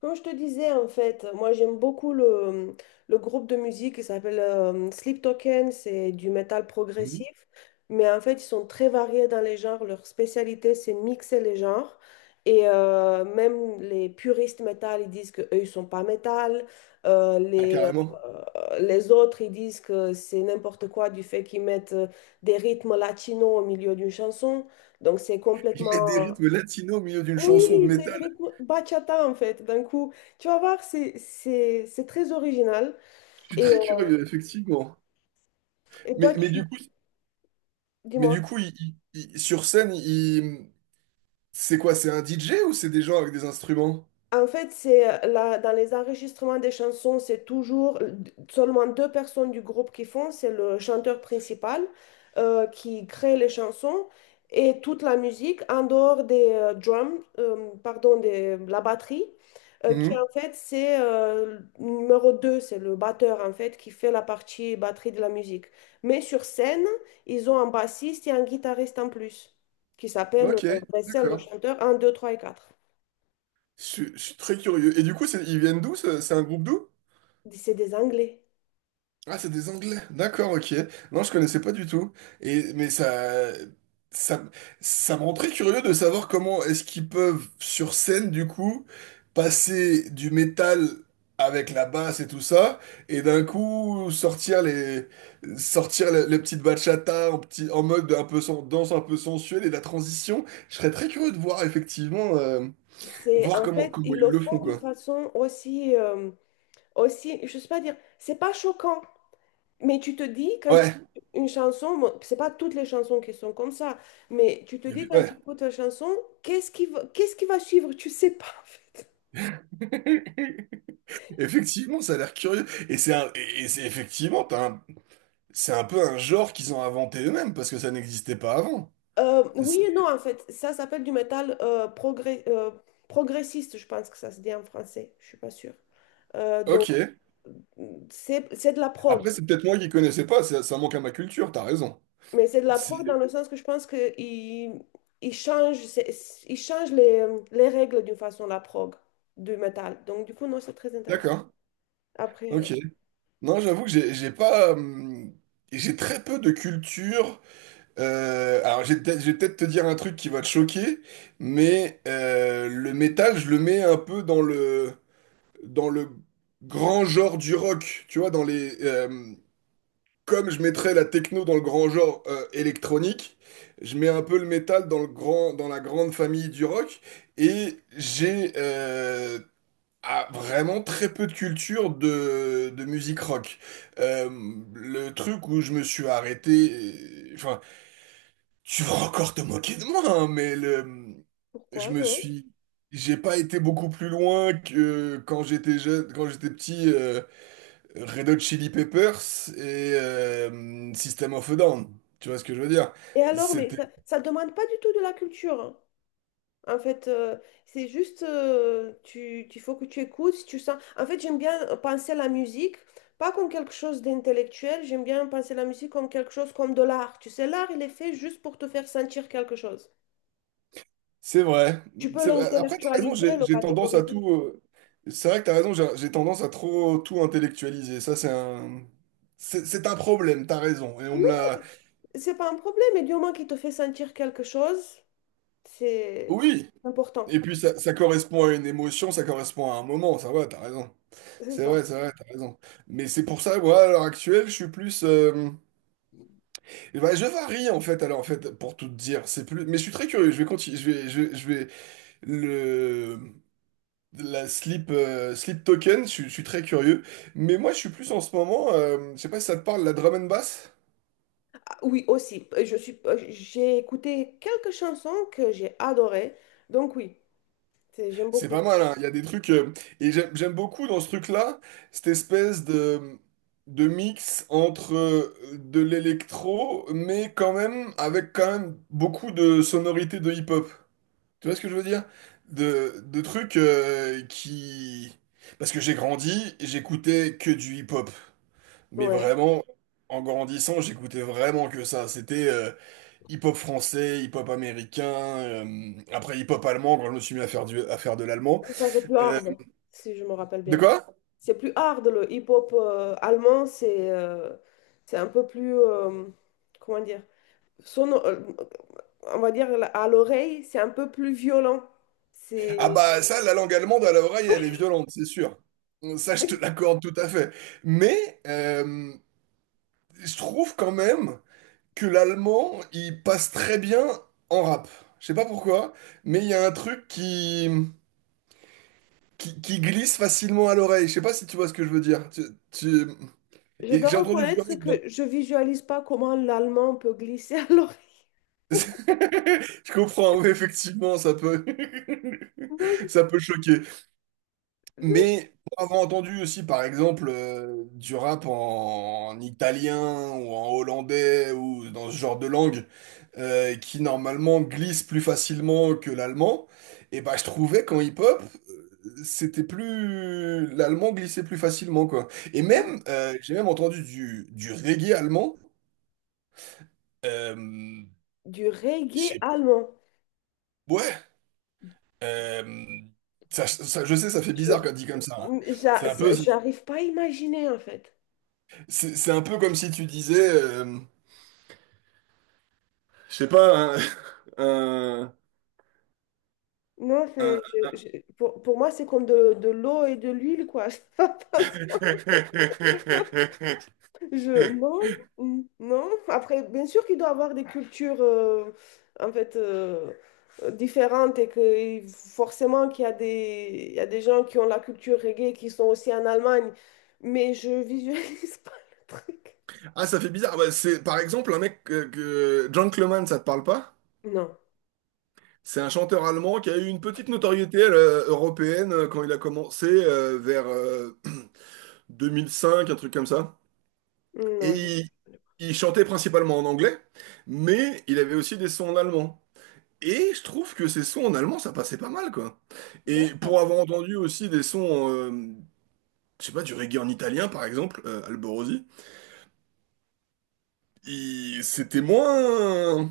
Comme je te disais, en fait, moi j'aime beaucoup le groupe de musique qui s'appelle Sleep Token, c'est du métal Mhm. progressif, mais en fait ils sont très variés dans les genres, leur spécialité c'est mixer les genres, et même les puristes métal, ils disent qu'eux ils sont pas métal. Euh, Ah, les, carrément. Les autres ils disent que c'est n'importe quoi du fait qu'ils mettent des rythmes latinos au milieu d'une chanson, donc c'est Ils complètement mettent des rythmes latinos au milieu d'une oui, chanson de c'est des métal. rythmes bachata en fait. D'un coup, tu vas voir, c'est très original. Je suis Et, très euh, curieux, effectivement. et Mais, toi, mais tu... du coup, mais Dis-moi. du coup il- sur scène, c'est quoi? C'est un DJ ou c'est des gens avec des instruments? En fait, c'est là, dans les enregistrements des chansons, c'est toujours seulement deux personnes du groupe qui font. C'est le chanteur principal qui crée les chansons et toute la musique en dehors des drums, pardon, de la batterie, qui Mhm. en fait c'est numéro 2, c'est le batteur en fait qui fait la partie batterie de la musique. Mais sur scène, ils ont un bassiste et un guitariste en plus qui s'appelle Ok, Vessel, le d'accord. chanteur un, 2, 3 et 4. Je suis très curieux. Et du coup, ils viennent d'où? C'est un groupe d'où? C'est des Anglais. Ah, c'est des Anglais. D'accord, ok. Non, je connaissais pas du tout. Et mais ça, ça me rend très curieux de savoir comment est-ce qu'ils peuvent sur scène du coup passer du métal avec la basse et tout ça, et d'un coup sortir les petites bachata en petit, en mode un peu danse un peu sensuelle et la transition. Je serais très curieux de voir effectivement, C'est voir en comment fait, comment ils ils le le font font d'une quoi. façon aussi, je sais pas dire, c'est pas choquant, mais tu te dis quand tu Ouais. une chanson, bon, c'est pas toutes les chansons qui sont comme ça, mais tu te dis quand Ouais. tu écoutes la chanson, qu'est-ce qui va suivre? Tu sais pas en fait. Effectivement, ça a l'air curieux. Et c'est effectivement, c'est un peu un genre qu'ils ont inventé eux-mêmes parce que ça n'existait pas avant. C'est- Oui et non en fait, ça s'appelle du métal progressiste, je pense que ça se dit en français, je suis pas sûre. Donc Ok. c'est de la prog. Après, c'est peut-être moi qui connaissais pas, ça manque à ma culture, t'as raison. Mais c'est de la C'est- preuve dans le sens que je pense qu'ils ils changent, ils changent les règles d'une façon, la prog du métal. Donc, du coup, non, c'est très intéressant. D'accord. Après, Ok. Non, j'avoue que j'ai pas. J'ai très peu de culture. Alors, je vais peut-être te dire un truc qui va te choquer, mais le métal, je le mets un peu dans le grand genre du rock, tu vois, dans les. Comme je mettrais la techno dans le grand genre électronique, je mets un peu le métal dans le grand, dans la grande famille du rock, et j'ai vraiment très peu de culture de musique rock. Euh, le truc où je me suis arrêté, enfin, tu vas encore te moquer de moi, hein, mais le, je pourquoi, me non? suis, j'ai pas été beaucoup plus loin que quand j'étais jeune, quand j'étais petit. Red Hot Chili Peppers et System of a Down. Tu vois ce que je veux dire? Et alors, mais C'était, ça demande pas du tout de la culture, hein. En fait, c'est juste, tu faut que tu écoutes, si tu sens. En fait, j'aime bien penser à la musique, pas comme quelque chose d'intellectuel, j'aime bien penser à la musique comme quelque chose comme de l'art. Tu sais, l'art, il est fait juste pour te faire sentir quelque chose. c'est vrai. Tu peux C'est vrai. Après, t'as raison, l'intellectualiser, j'ai le j'ai tendance à catégoriser. tout. C'est vrai que t'as raison, j'ai tendance à trop tout intellectualiser. Ça, c'est un problème, t'as raison. Et Mais on me non, l'a. c'est pas un problème, mais du moment qu'il te fait sentir quelque chose, c'est Oui! important. Et puis ça correspond à une émotion, ça correspond à un moment, ça va, t'as raison. C'est ça. C'est vrai, t'as raison. Mais c'est pour ça, moi, à l'heure actuelle, je suis plus. Eh ben, je varie en fait, alors en fait, pour tout te dire, c'est plus. Mais je suis très curieux. Je vais continuer. Je vais le la slip slip token. Je suis très curieux. Mais moi, je suis plus en ce moment. Je sais pas si ça te parle la drum and bass. Ah, oui, aussi. J'ai écouté quelques chansons que j'ai adorées, donc oui, j'aime C'est beaucoup. pas mal, hein. Il y a des trucs et j'aime beaucoup dans ce truc-là cette espèce de mix entre de l'électro, mais quand même avec quand même beaucoup de sonorités de hip-hop. Tu vois ce que je veux dire? De trucs qui... Parce que j'ai grandi, j'écoutais que du hip-hop. Mais Ouais. vraiment, en grandissant, j'écoutais vraiment que ça. C'était hip-hop français, hip-hop américain, après hip-hop allemand, quand je me suis mis à faire, à faire de l'allemand. Ça, c'est plus Euh, hard, si je me rappelle de bien. quoi? C'est plus hard, le hip-hop allemand, c'est un peu plus, comment dire, sono- euh, on va dire, à l'oreille, c'est un peu plus violent. Ah C'est, bah ça, la langue allemande à l'oreille, elle est violente, c'est sûr. Ça, je te l'accorde tout à fait. Mais je trouve quand même que l'allemand, il passe très bien en rap. Je sais pas pourquoi, mais il y a un truc qui glisse facilement à l'oreille. Je sais pas si tu vois ce que je veux dire. Tu- je Et dois j'ai entendu du rap reconnaître que je visualise pas comment l'allemand peut glisser à l'oreille. Je comprends, oui, effectivement, ça peut... Ça peut choquer. Mais pour avoir entendu aussi, par exemple, du rap en italien ou en hollandais ou dans ce genre de langue qui normalement glisse plus facilement que l'allemand, et bah je trouvais qu'en hip-hop, c'était plus l'allemand glissait plus facilement, quoi. Et Donc, hmm, même, j'ai même entendu du reggae allemand. Euh, du reggae j'ai- allemand. Ouais, euh, ça, je sais, ça fait bizarre quand dit comme ça, hein. Je, j'a- C'est un peu, J'arrive pas à imaginer, en fait. c'est un peu comme si tu disais... Je sais pas, un, un- Non, un- pour moi, c'est comme de l'eau et de l'huile, quoi. Ça passe pas. Je, non, mm, non. Après, bien sûr qu'il doit avoir des cultures en fait différentes et que forcément qu'il y a il y a des gens qui ont la culture reggae qui sont aussi en Allemagne, mais je visualise pas le truc. Ah, ça fait bizarre. Bah, c'est par exemple un mec que John Cleman, ça te parle pas? Non, C'est un chanteur allemand qui a eu une petite notoriété européenne quand il a commencé vers 2005, un truc comme ça. Et non, je- il chantait principalement en anglais, mais il avait aussi des sons en allemand. Et je trouve que ces sons en allemand, ça passait pas mal, quoi. Là. Et pour avoir entendu aussi des sons, je sais pas, du reggae en italien, par exemple, Alborosi. C'était moins,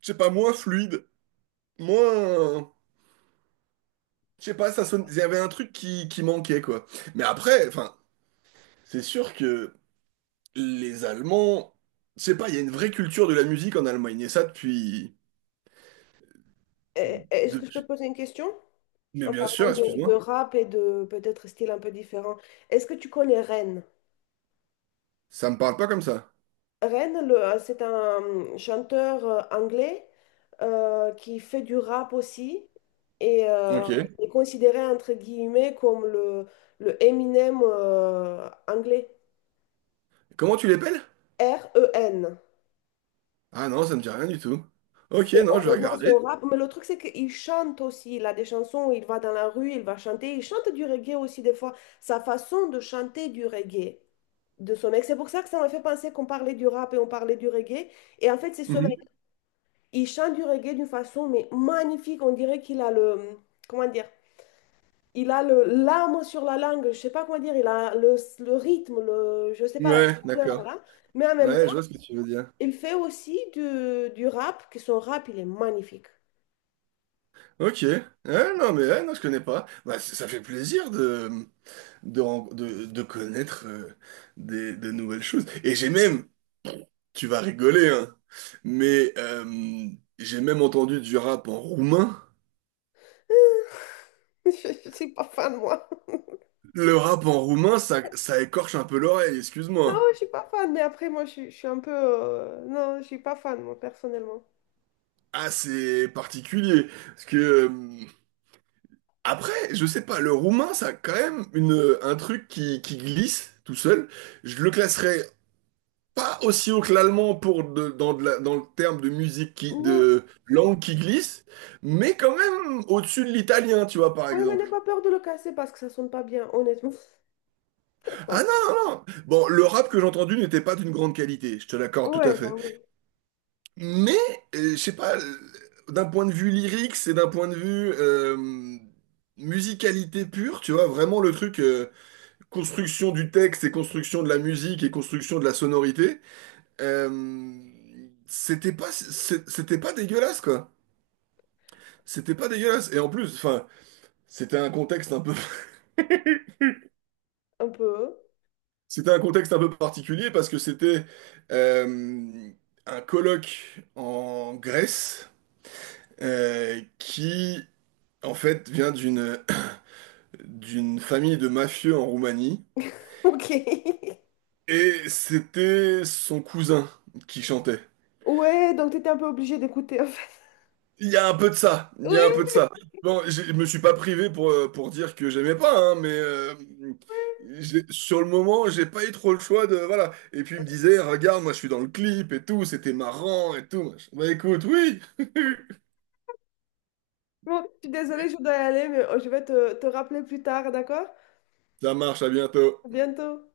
je sais pas, moins fluide, moins, je sais pas, ça sonne, il y avait un truc qui manquait, quoi. Mais après, enfin, c'est sûr que les Allemands, je sais pas, il y a une vraie culture de la musique en Allemagne, et ça depuis, Eh, eh, est-ce que je peux depuis... te poser une question Mais en bien sûr, parlant de excuse-moi, rap et de peut-être style un peu différent? Est-ce que tu connais Rennes? ça me parle pas comme ça. Ren, c'est un chanteur anglais qui fait du rap aussi et Ok. il est considéré entre guillemets comme le Eminem anglais. Comment tu l'appelles? REN. Ah non, ça me dit rien du tout. Ok, C'est non, je vais honnêtement son regarder. rap, mais le truc c'est qu'il chante aussi. Il a des chansons, où il va dans la rue, il va chanter. Il chante du reggae aussi des fois. Sa façon de chanter du reggae de ce mec. C'est pour ça que ça m'a fait penser qu'on parlait du rap et on parlait du reggae. Et en fait, c'est ce mec. Mhm. Il chante du reggae d'une façon mais magnifique. On dirait qu'il a le, comment dire, il a le l'âme sur la langue. Je sais pas comment dire. Il a le rythme, le, je sais pas la Ouais, chaleur d'accord. là. Mais en même temps, Ouais, je vois ce que tu veux dire. il fait aussi du rap. Que son rap, il est magnifique. Ok. Ouais, non, mais ouais, non, je connais pas. Bah, ça fait plaisir de de connaître des, de nouvelles choses. Et j'ai même, tu vas rigoler, hein, mais j'ai même entendu du rap en roumain. Je suis pas fan moi. Le rap en roumain, ça écorche un peu l'oreille, Non, excuse-moi. je suis pas fan. Mais après, moi, je suis un peu, non, je suis pas fan moi personnellement. Ah, c'est particulier. Parce que, après, je sais pas, le roumain, ça a quand même une, un truc qui glisse tout seul. Je le classerais pas aussi haut que l'allemand pour dans le terme de musique Non, de langue qui glisse, mais quand même au-dessus de l'italien, tu vois, par oui, mais n'aie exemple. pas peur de le casser parce que ça sonne pas bien, honnêtement. Ça Ah sonne- non, non, non. Bon, le rap que j'ai entendu n'était pas d'une grande qualité, je te pas. l'accorde tout à Ouais, bah fait. oui, Mais, je sais pas, d'un point de vue lyrique, c'est d'un point de vue musicalité pure, tu vois, vraiment le truc, construction du texte et construction de la musique et construction de la sonorité, euh, c'était pas, c'était pas dégueulasse, quoi. C'était pas dégueulasse. Et en plus, enfin, c'était un contexte un peu, un peu. c'était un contexte un peu particulier parce que c'était euh, un colloque en Grèce qui, en fait, vient d'une d'une famille de mafieux en Roumanie Ok. et c'était son cousin qui chantait. Ouais, donc tu étais un peu obligée d'écouter en fait. Il y a un peu de ça, il y a un peu de Oui. ça. Bon, je me suis pas privé pour dire que j'aimais pas, hein, mais sur le moment, j'ai pas eu trop le choix de... Voilà. Et puis il me disait, regarde, moi je suis dans le clip et tout, c'était marrant et tout. Bah écoute, oui, Bon, je suis désolée, je dois y aller, mais je vais te rappeler plus tard, d'accord? ça marche, à bientôt. À bientôt.